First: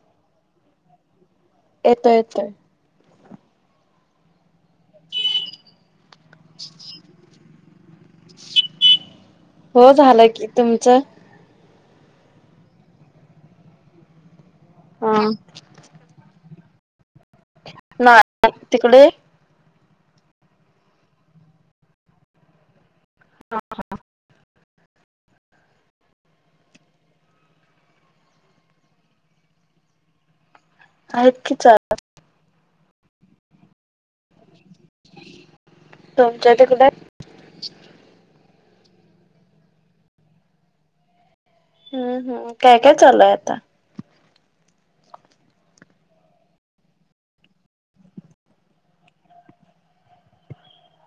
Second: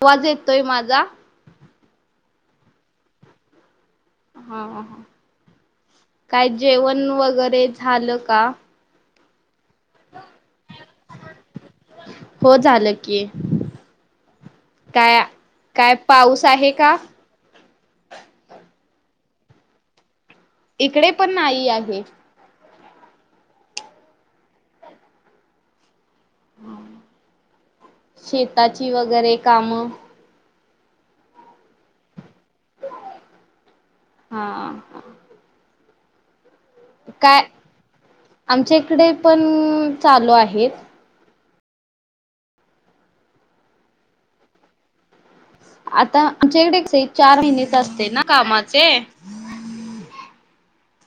आवाज येतोय माझा. [unintelligible] हा काय जेवण वगैरे झालं का? हो झालं की तुमचं. हो झालं की हा. काय काय पाऊस आहे. का ना तिकडे इकडे पण नाही आहे. शेताची वगैरे काम. आहेत की चालू. हा हा तुमच्या तिकडे आमच्या इकडे पण चालू आहेत. हम्म हम्म काय काय चालूय आता. आता आमच्या इकडे चार महिन्याच असते ना कामाचे.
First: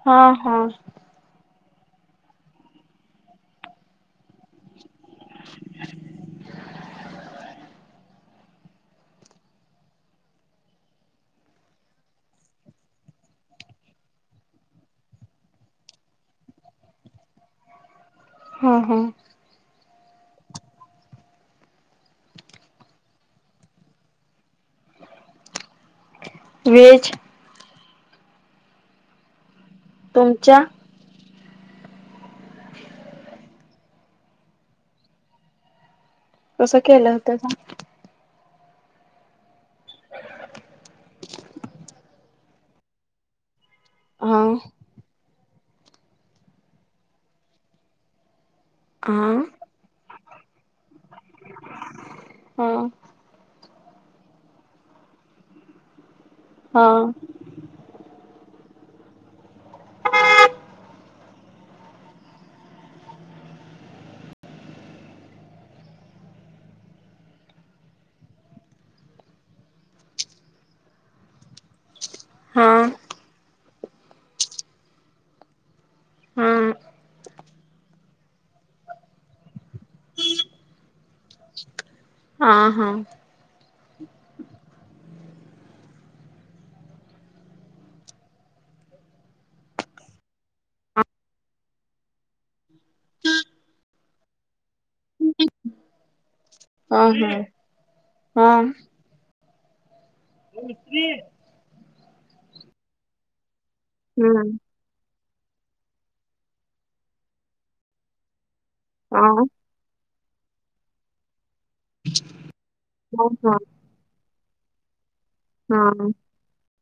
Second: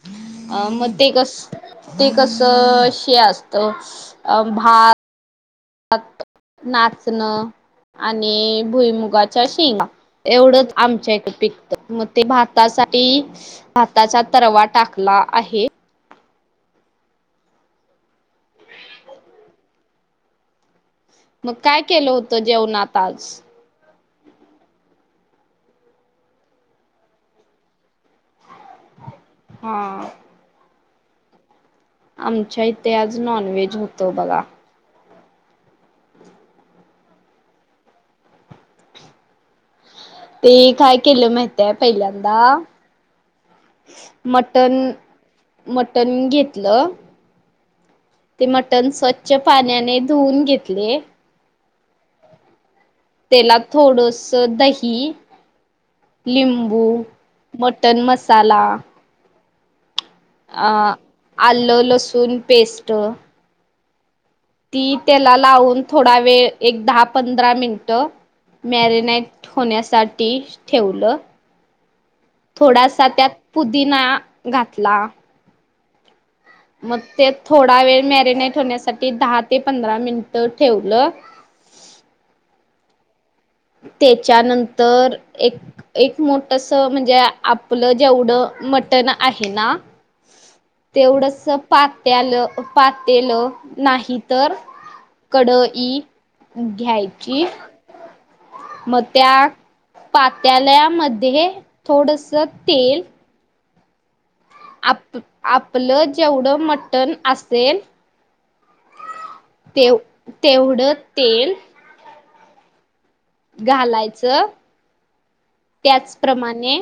हा हा अ मग ते कस ते कस श असत अ भात. नाचण आणि आणि भुईमुगाच्या शेंगा एवढंच आमच्या इकडे पिकत मग ते भातासाठी हाताचा तरवा टाकला आहे. हा हा मग काय केलं होतं जेवणात आज वेच हा तुमच्या आमच्या इथे आज नॉन व्हेज होत बघा. तसं केलं होत का? ते काय केलं माहितय पहिल्यांदा सांग मटण मटण घेतलं. ते मटण स्वच्छ हा पाण्याने धुवून घेतले. ह त्याला थोडस दही लिंबू, हा. मटन मसाला अ आलं लसूण पेस्ट ती त्याला लावून थोडा वेळ एक दहा पंधरा मिनिट मॅरिनेट होण्यासाठी ठेवलं. हा थोडासा त्यात पुदीना घातला. हा हा मग ते थोडा वेळ मॅरिनेट होण्यासाठी दहा ते पंधरा मिनिट ठेवलं. हा. हा. तेच्यानंतर एक, एक मोठस म्हणजे आपलं जेवढं मटण आहे ना [unintelligible] [inaudible] तेवढस पात्याल पातेलं नाही तर कडई हा हा. घ्यायची, हा मग त्या पात्यालयामध्ये थोडस तेल हम्म. आपलं जेवढं मटण असेल हा तेव तेवढं तेल [unintelligible] [inaudible] हा घालायचं. हा त्याचप्रमाणे,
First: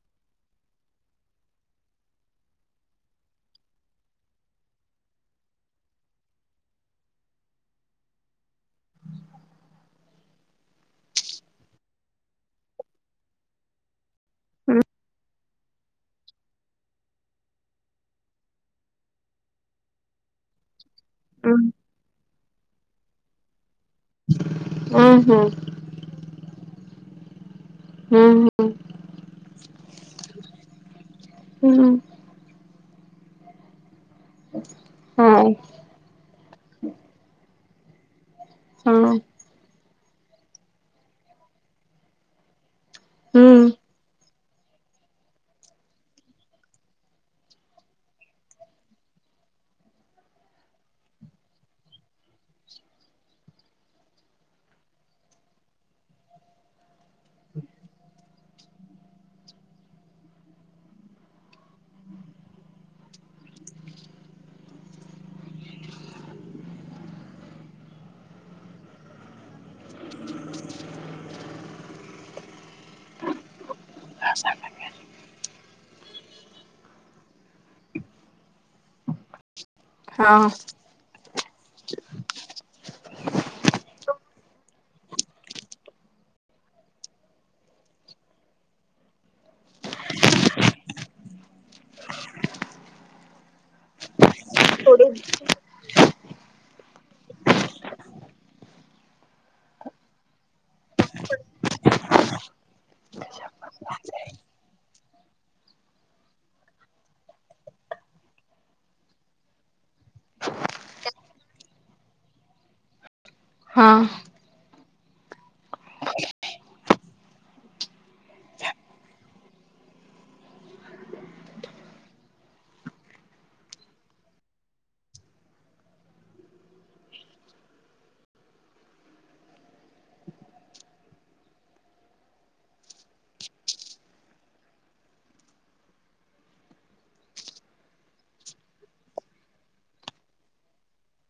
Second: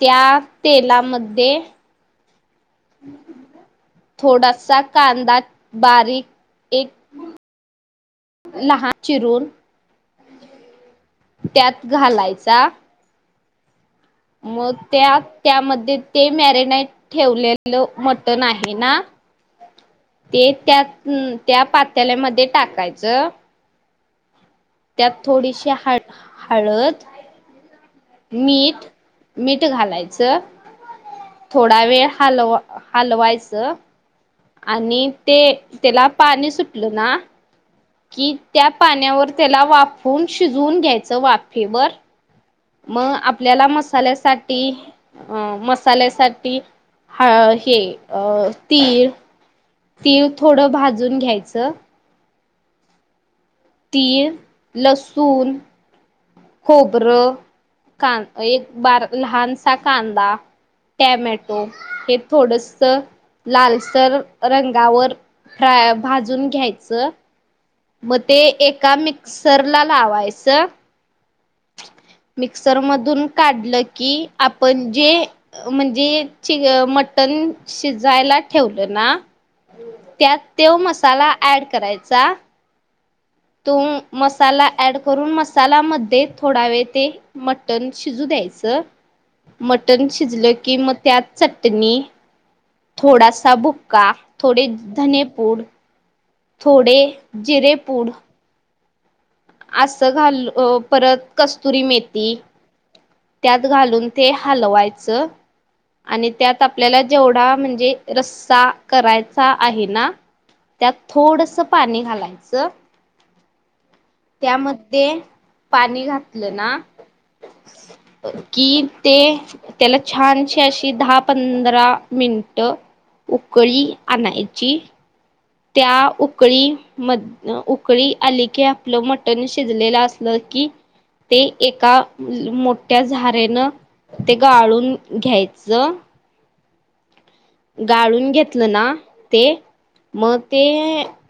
त्या तेलामध्ये [unintelligible] [inaudible] थोडासा कांदा बारीक एक लहान चिरून त्यात घालायचा. मग हम्म. त्यात त्यामध्ये ते मॅरिनेट ठेवलेलं मटण आहे ना ते त्या त्या पात्याल्यामध्ये टाकायचं. त्यात हम्म हम्म. थोडीशी हा हाळद हम्म मीठ, मीठ घालायचं. थोडा हम्म वेळ हालव हलवायचं, आणि हम्म हा ते तेला पाणी सुटलं ना कि त्या हा पाण्यावर त्याला वाफून शिजवून घ्यायचं वाफे वर. मग आपल्याला हम्म मसाल्यासाठी अ मसाल्यासाठी हा. हे, अ तिळ तीळ थोडं भाजून घ्यायचं. तीळ, लसूण खोबरं, कांदे, एक बार लहानसा कांदा टॅमॅटो हे थोडस लालसर रंगावर फ्राय भाजून घ्यायच. मग ते एका मिक्सर ला लावायचं. मिक्सर मधून काढलं की आपण जे म्हण जे मटण शिजायला ठेवलं ना हा त्यात त्यो मसाला ऍड करायचा. ह [inaudible] तो मसाला ऍड करून, मसाला मध्ये थोडा वेळ ते मटण शिजू दया घ्यायचं मटण शिजलं की मग त्यात चटणी थोडासा बुक्का. थोडे धने पूड, थोडे जिरे पूड. असं घाल परत कस्तुरी मेथी त्यात घालून ते हलवायचं. आणि त्यात आपल्याला जेवढा म्हणजे रस्सा करायचा आहे ना त्यात थोडसं पाणी घालायचं हा त्यामध्ये पाणी घातलं ना की ते त्याला छानशी अशी दहा पंधरा मि मिनिटं उकळी आणायची त्या उकळी म उकळी आली की आपलं मटण शिजलेलं असलं कि ते एका मोठ्या झारेनं ते गाळून घ्यायचं. गाळून घेतलं ना ते मग ते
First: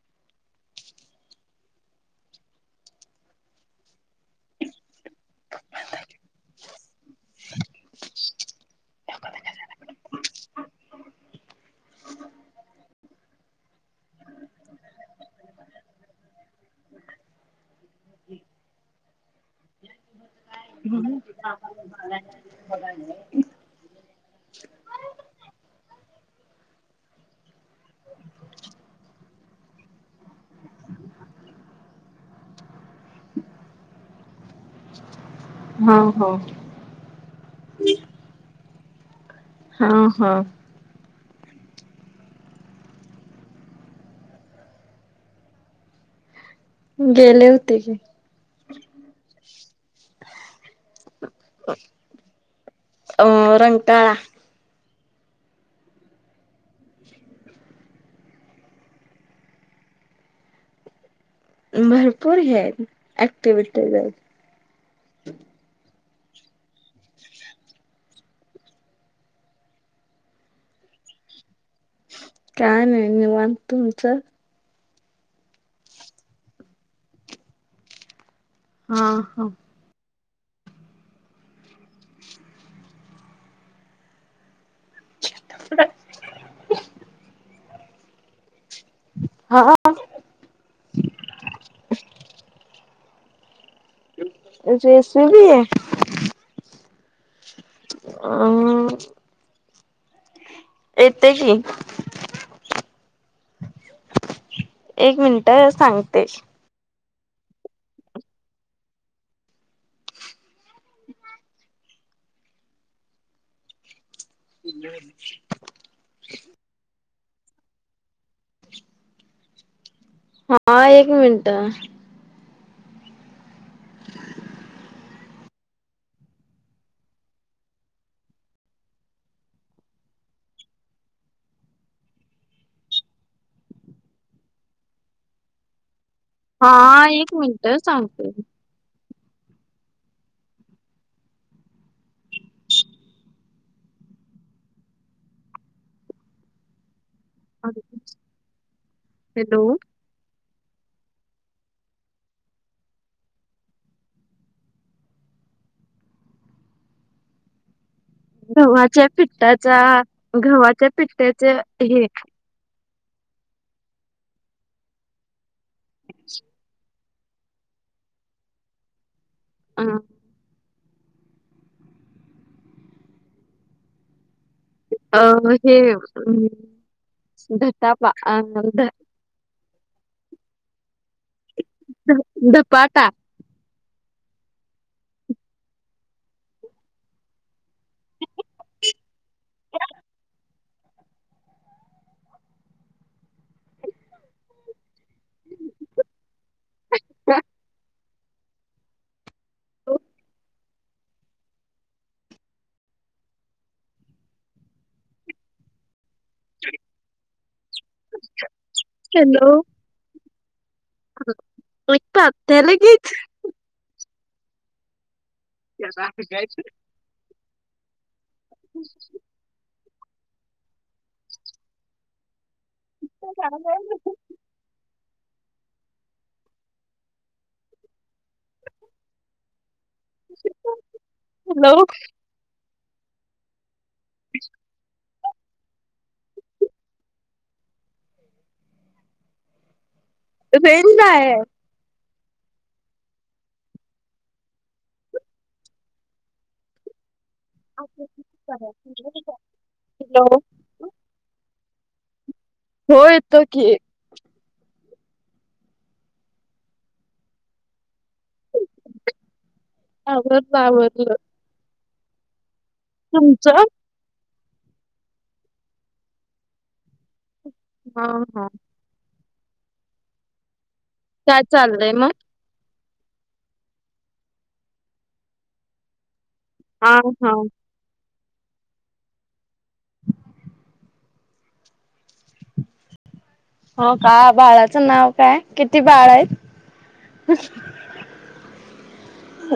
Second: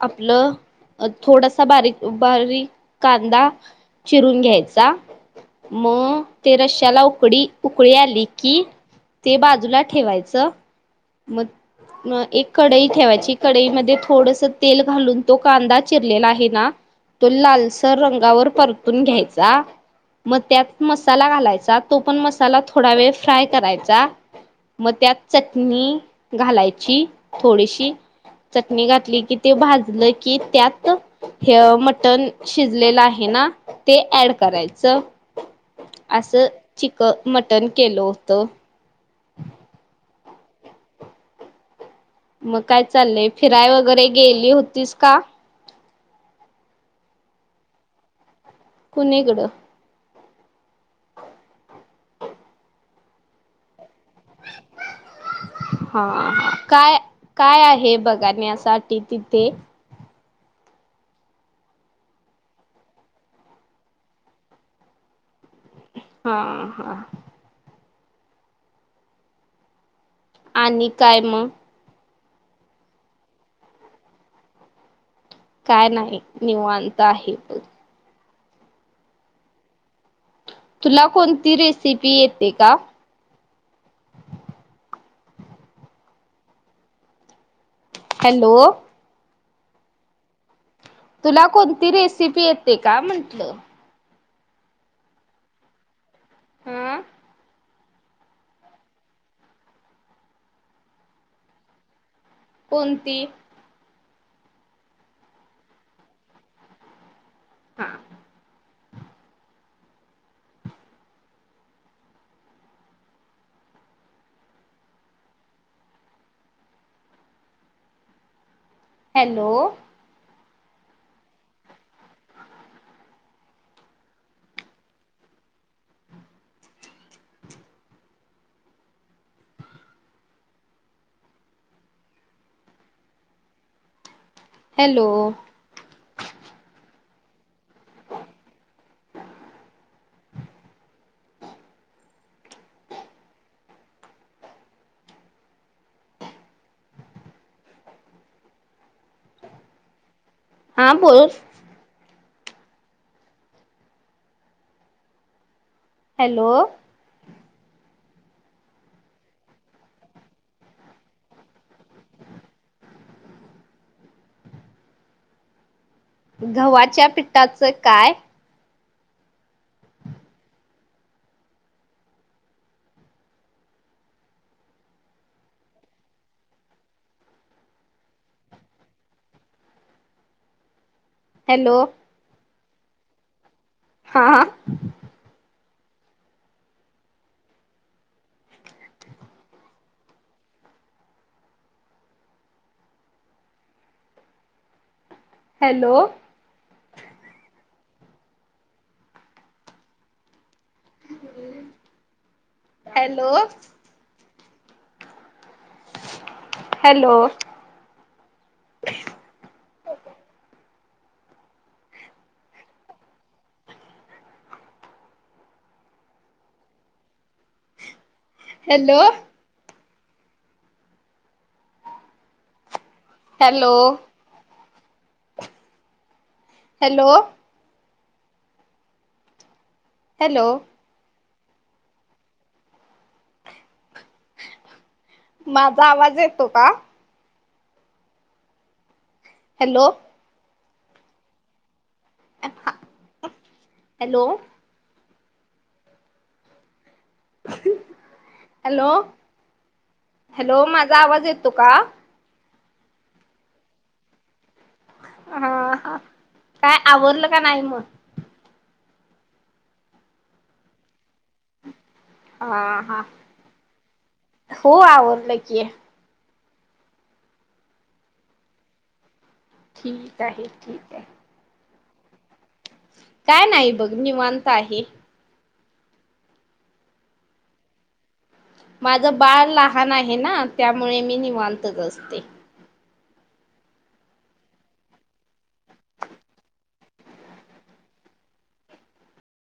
आपलं अ थोडासा बारीक बारीक कांदा चिरून घ्यायचा. म ते रश्याला उकडी उकळी आली की ते बाजूला ठेवायचं म म एक कडई ठेवायची कडईमध्ये थोडस तेल घालून तो कांदा चिरलेला आहे ना तो लालसर रंगावर परतून घ्यायचा. मग त्यात मसाला घालायचा. तो पण मसाला थोडा वेळ फ्राय करायचा. मग त्यात चटणी घालायची थोडीशी चटणी घातली की ते भाजलं की त्यात हे मटण शिजलेलं आहे. ना ते ऍड करायचं. हा हो. असं चिक मटण केलं होतं. हा हा मग काय चाललंय फिराय वगैरे गेली होतीस का? गेले होते की, कुणीकडं? अ रंटाळा [inaudible] हा काय काय आहे बगाण्यासाठी तिथे भरपूर हे हायत ऍक्टिव्हटीज आहेत. हा हा आणि काय म काय नाय निवांत तुमचं? काय नाही निवांत आहे बघ हा हा तुला कोणती रेसिपी येते का? [inaudible] हॅलो हा हा हा काय म्हंटलं? जैसे भी ये हा अ येते की, कोणती? एक मिनिटं सांगते. हा [inaudible] हॅलो हा एक मिनटं [inaudible] हॅलो. हा एक मिनट सांगते. हॅलो. हा बोल. हॅलो. गव्हाच्या पिठठाचा ग्हाच्या पिठ्टाच हे. गव्हाच्या पिठाचं काय? हा. अं हे अम धटापा अं हॅलो. पाटा. हा हा. हॅलो. हॅलो. हॅलो. हॅलो. मप तेलागच कायच. Hello. Hello. Hello. [inaudible] Hello hello. [inaudible] माझा आवाज येतो का? हॅलो. फे का आहे. हॅलो. हॅलो हॅलो माझा आवाज येत तो का? हो येतो की हा ह काय आवडलं का नाही मग आवडलं आवडलं. हा हा हो आवडलं कीय हा हा. ठीक आहे ठीक आहे. काय चाललंय मग काय नाही बघ निवांत आहे. हा हा. माझं बाळ लहान आहे ना त्यामुळे मी निवांतच असते. हो का बाळाचं नाव काय किती बाळ आहेत. अच्